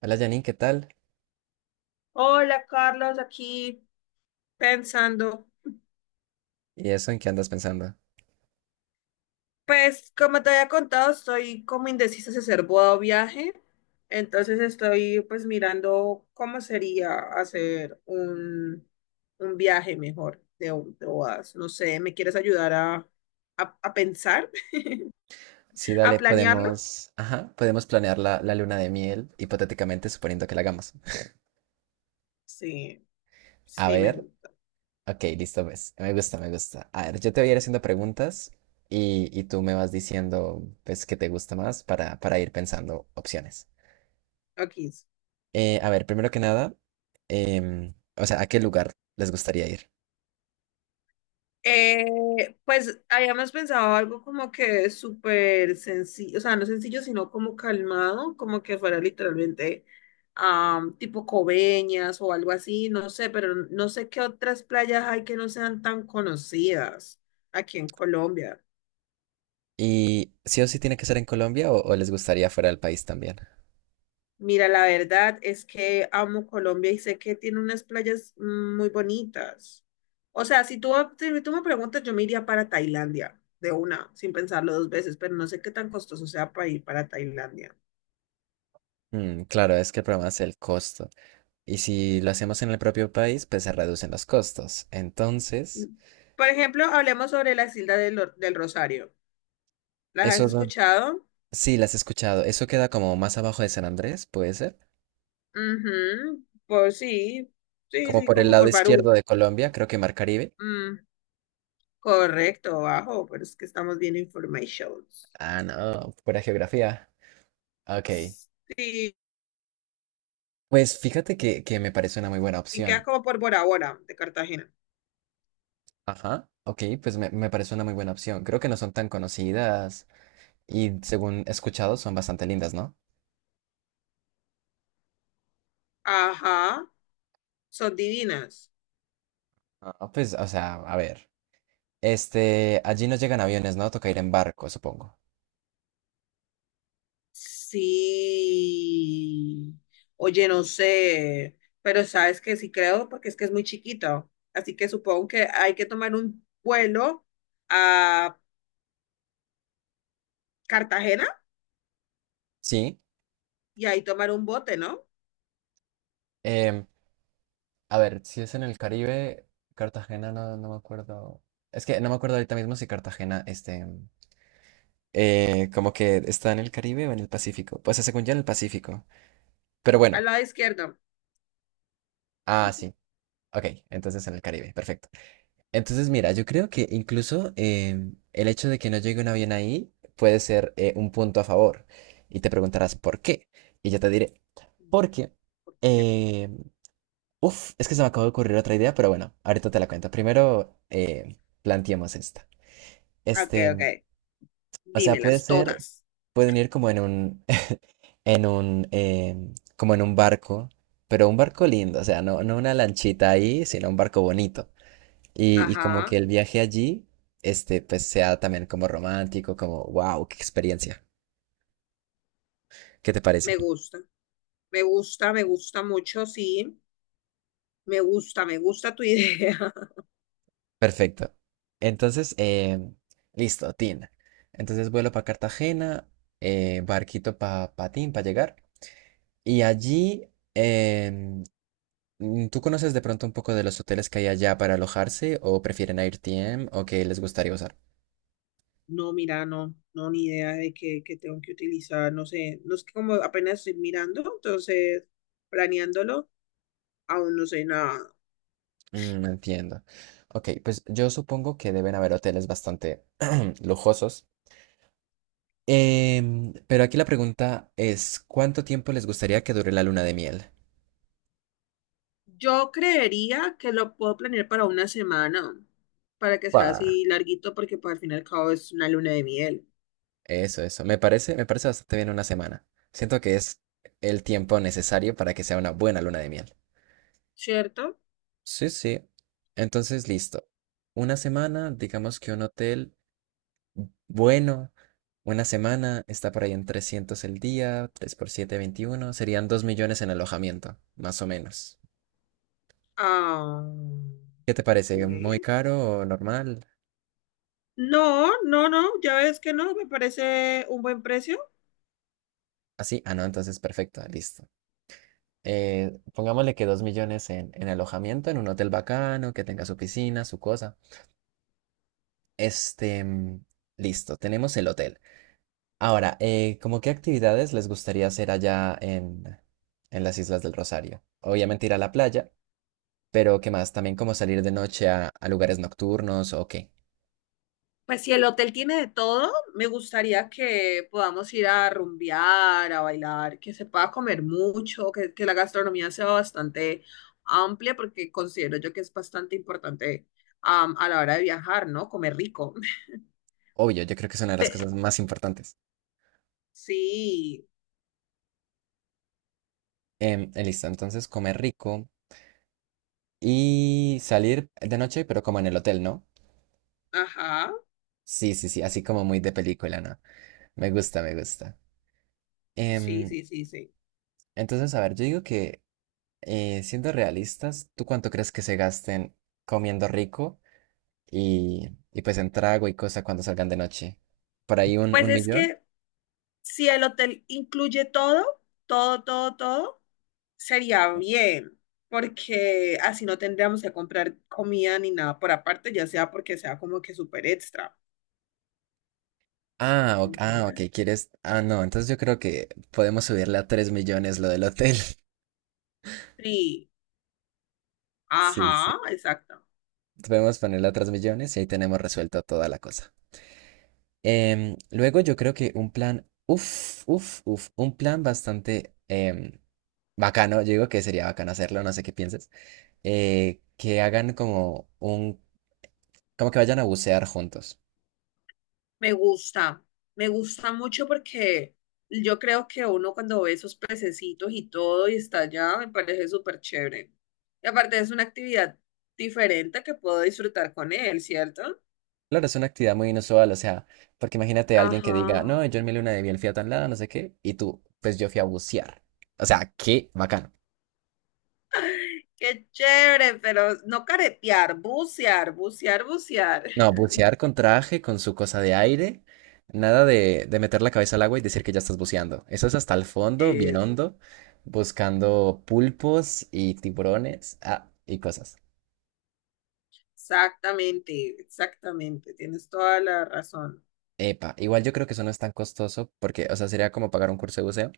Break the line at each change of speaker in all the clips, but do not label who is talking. Hola Janine, ¿qué tal?
Hola Carlos, aquí pensando.
¿Y eso en qué andas pensando?
Pues como te había contado, estoy como indecisa si hacer boda o viaje. Entonces estoy pues mirando cómo sería hacer un viaje mejor de, de bodas. No sé, ¿me quieres ayudar a, a pensar,
Sí,
a
dale,
planearlo?
podemos, ajá, podemos planear la luna de miel, hipotéticamente suponiendo que la hagamos.
Sí,
A
sí, me
ver,
gusta.
ok, listo, pues. Me gusta, me gusta. A ver, yo te voy a ir haciendo preguntas y tú me vas diciendo, pues, qué te gusta más para ir pensando opciones.
Aquí.
A ver, primero que nada, o sea, ¿a qué lugar les gustaría ir?
Pues habíamos pensado algo como que súper sencillo, o sea, no sencillo, sino como calmado, como que fuera literalmente tipo Coveñas o algo así, no sé, pero no sé qué otras playas hay que no sean tan conocidas aquí en Colombia.
¿Y sí o sí tiene que ser en Colombia o les gustaría fuera del país también?
Mira, la verdad es que amo Colombia y sé que tiene unas playas muy bonitas. O sea, si tú me preguntas, yo me iría para Tailandia de una, sin pensarlo dos veces, pero no sé qué tan costoso sea para ir para Tailandia.
Mm, claro, es que el problema es el costo. Y si lo hacemos en el propio país, pues se reducen los costos. Entonces,
Por ejemplo, hablemos sobre las Islas del Rosario. ¿Las
eso
has
es
escuchado?
sí, las he escuchado. Eso queda como más abajo de San Andrés, puede ser.
Ujú. Por Sí, sí,
Como
sí,
por el
como
lado
por
izquierdo
Barú.
de Colombia, creo que Mar Caribe.
Mm, correcto, bajo, pero es que estamos bien informations.
Ah, no, pura geografía. Ok.
Sí,
Pues fíjate que me parece una muy buena
y quedas
opción.
como por Bora Bora, de Cartagena.
Ajá. Ok, pues me parece una muy buena opción. Creo que no son tan conocidas y según he escuchado son bastante lindas, ¿no?
Ajá, son divinas.
Ah, pues, o sea, a ver. Este, allí no llegan aviones, ¿no? Toca ir en barco, supongo.
Sí. Oye, no sé, pero sabes que sí creo porque es que es muy chiquito. Así que supongo que hay que tomar un vuelo a Cartagena
Sí.
y ahí tomar un bote, ¿no?
Em, a ver, si es en el Caribe, Cartagena no, no me acuerdo. Es que no me acuerdo ahorita mismo si Cartagena, este, como que está en el Caribe o en el Pacífico. Pues según yo en el Pacífico. Pero bueno,
Al lado izquierdo.
ah, sí. Ok, entonces en el Caribe, perfecto. Entonces, mira, yo creo que incluso el hecho de que no llegue un avión ahí puede ser un punto a favor. Y te preguntarás por qué. Y yo te diré, porque
Ok,
qué? Uf, es que se me acaba de ocurrir otra idea, pero bueno, ahorita te la cuento. Primero, planteemos esta.
ok,
Este,
ok.
o sea, puede
Dímelas
ser,
todas.
pueden ir como en un, eh, como en un barco, pero un barco lindo, o sea, no, no una lanchita ahí, sino un barco bonito. Y como que
Ajá,
el viaje allí, este, pues sea también como romántico, como, wow, qué experiencia. ¿Qué te parece?
me gusta. Me gusta, me gusta mucho, sí. Me gusta tu idea.
Perfecto. Entonces, listo, Tin. Entonces vuelo para Cartagena, barquito para Patín para llegar. Y allí, em, ¿tú conoces de pronto un poco de los hoteles que hay allá para alojarse o prefieren AirTM o qué les gustaría usar?
No, mira, no, no, ni idea de qué tengo que utilizar, no sé, no es que como apenas estoy mirando, entonces planeándolo, aún no sé nada.
Mm, entiendo. Ok, pues yo supongo que deben haber hoteles bastante lujosos. Pero aquí la pregunta es, ¿cuánto tiempo les gustaría que dure la luna de miel?
Yo creería que lo puedo planear para una semana, para que sea
Pa.
así larguito, porque pues, al fin y al cabo es una luna de miel,
Eso, eso. Me parece bastante bien una semana. Siento que es el tiempo necesario para que sea una buena luna de miel.
¿cierto?
Sí, sí. Entonces, listo. Una semana, digamos que un hotel bueno, una semana está por ahí en 300 el día, 3 por 7 21 serían 2.000.000 en alojamiento, más o menos.
Ah,
¿Qué te parece? ¿Muy
bien.
caro o normal?
No, no, no, ya ves que no, me parece un buen precio.
Así, ah, no, entonces perfecto, listo. Pongámosle que 2.000.000 en alojamiento, en un hotel bacano, que tenga su piscina, su cosa. Este, mm, listo, tenemos el hotel. Ahora, ¿cómo qué actividades les gustaría hacer allá en las Islas del Rosario? Obviamente ir a la playa, pero ¿qué más? También como salir de noche a lugares nocturnos o qué.
Pues si el hotel tiene de todo, me gustaría que podamos ir a rumbear, a bailar, que se pueda comer mucho, que la gastronomía sea bastante amplia, porque considero yo que es bastante importante a la hora de viajar, ¿no? Comer rico.
Obvio, yo creo que es una de las
Pe-
cosas más importantes.
sí,
Listo, entonces comer rico y salir de noche, pero como en el hotel, ¿no?
ajá,
Sí, sí, sí, así como muy de película, ¿no? Me gusta, me gusta.
sí,
Em,
sí, sí, sí.
entonces, a ver, yo digo que siendo realistas, ¿tú cuánto crees que se gasten comiendo rico y pues en trago y cosa cuando salgan de noche? ¿Por ahí un,
Pues
un
es
millón?
que si el hotel incluye todo, todo, todo, todo. Sería bien, porque así no tendríamos que comprar comida ni nada por aparte, ya sea porque sea como que súper extra,
Ah, ok, ah, ok,
¿entiendes?
¿quieres? Ah, no, entonces yo creo que podemos subirle a 3.000.000 lo del hotel.
Sí,
Sí, sí.
ajá, exacto.
Podemos ponerle a 3.000.000 y ahí tenemos resuelto toda la cosa. Luego yo creo que un plan, uff, uff, uff, un plan bastante bacano, yo digo que sería bacano hacerlo, no sé qué pienses, que hagan como un como que vayan a bucear juntos.
Me gusta, me gusta mucho porque yo creo que uno cuando ve esos pececitos y todo y está allá, me parece súper chévere. Y aparte es una actividad diferente que puedo disfrutar con él, ¿cierto?
Claro, es una actividad muy inusual, o sea, porque imagínate a alguien
Ajá.
que diga, no, yo en mi luna de miel fui a tan lado, no sé qué, y tú, pues yo fui a bucear. O sea, qué bacano.
Qué chévere, pero no caretear, bucear, bucear, bucear.
No, bucear con traje, con su cosa de aire, nada de, de meter la cabeza al agua y decir que ya estás buceando. Eso es hasta el fondo, bien hondo, buscando pulpos y tiburones, ah, y cosas.
Exactamente, exactamente, tienes toda la razón.
Epa, igual yo creo que eso no es tan costoso, porque, o sea, sería como pagar un curso de buceo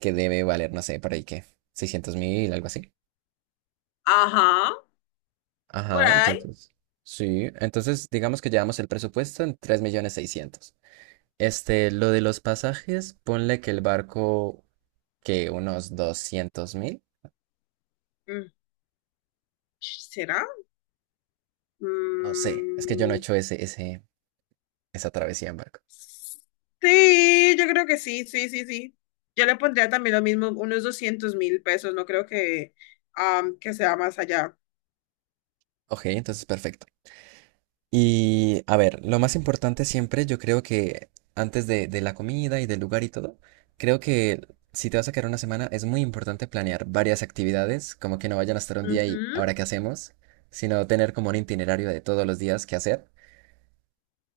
que debe valer, no sé, por ahí que 600.000, algo así.
Ajá, por
Ajá,
ahí.
entonces. Sí, entonces digamos que llevamos el presupuesto en 3.600.000. Este, lo de los pasajes, ponle que el barco, que unos 200.000
Mm. ¿Será?
No sé, es que yo no he
Mm,
hecho esa travesía en barco.
sí, yo creo que sí, sí, sí, sí. Yo le pondría también lo mismo, unos 200.000 pesos, no creo que, que sea más allá.
Ok, entonces perfecto. Y a ver, lo más importante siempre, yo creo que antes de la comida y del lugar y todo, creo que si te vas a quedar una semana es muy importante planear varias actividades, como que no vayan a estar un día y
Ujú,
ahora qué hacemos, sino tener como un itinerario de todos los días qué hacer.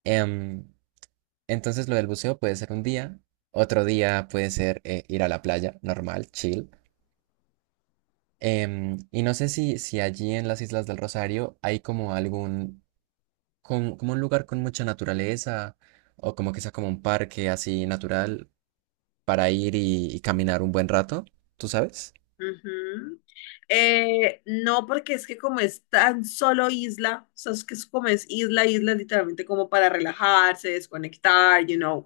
Em, entonces lo del buceo puede ser un día, otro día puede ser ir a la playa, normal, chill. Y no sé si allí en las Islas del Rosario hay como algún como un lugar con mucha naturaleza o como que sea como un parque así natural para ir y caminar un buen rato, ¿tú sabes?
ujú. No, porque es que como es tan solo isla, o sea, es que es como es isla, isla, literalmente como para relajarse, desconectar,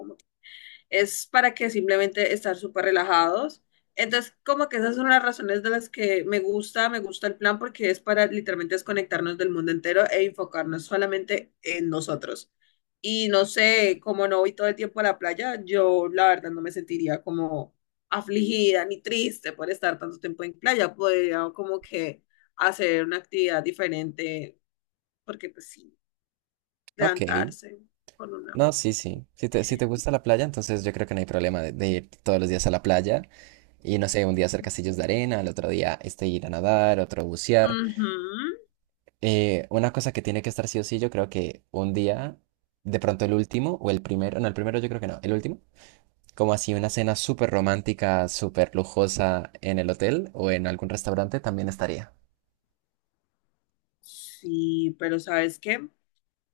es para que simplemente estar súper relajados. Entonces, como que esas son las razones de las que me gusta el plan porque es para literalmente desconectarnos del mundo entero e enfocarnos solamente en nosotros. Y no sé, como no voy todo el tiempo a la playa, yo la verdad no me sentiría como afligida ni triste por estar tanto tiempo en playa. Podría como que hacer una actividad diferente, porque pues sí,
Ok,
levantarse con una.
no, sí, sí. Si te gusta la playa, entonces yo creo que no hay problema de ir todos los días a la playa y no sé, un día hacer castillos de arena, el otro día este ir a nadar, otro bucear.
Ujú.
Una cosa que tiene que estar sí o sí, yo creo que un día, de pronto el último o el primero, no, el primero yo creo que no, el último como así una cena súper romántica, súper lujosa en el hotel o en algún restaurante también estaría.
Sí, pero ¿sabes qué?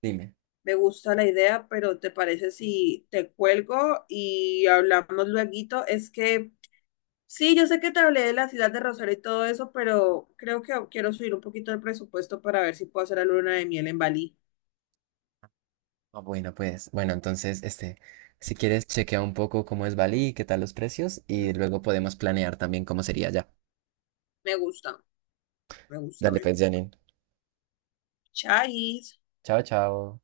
Dime.
Me gusta la idea, pero ¿te parece si te cuelgo y hablamos lueguito? Es que sí, yo sé que te hablé de la ciudad de Rosario y todo eso, pero creo que quiero subir un poquito el presupuesto para ver si puedo hacer la luna de miel en Bali.
Ah, bueno, pues, bueno, entonces, este, si quieres, chequea un poco cómo es Bali, qué tal los precios y
Mm,
luego podemos planear también cómo sería ya.
me gusta, me gusta,
Dale,
me
pues,
gusta.
Janine.
Chais.
Chao, chao.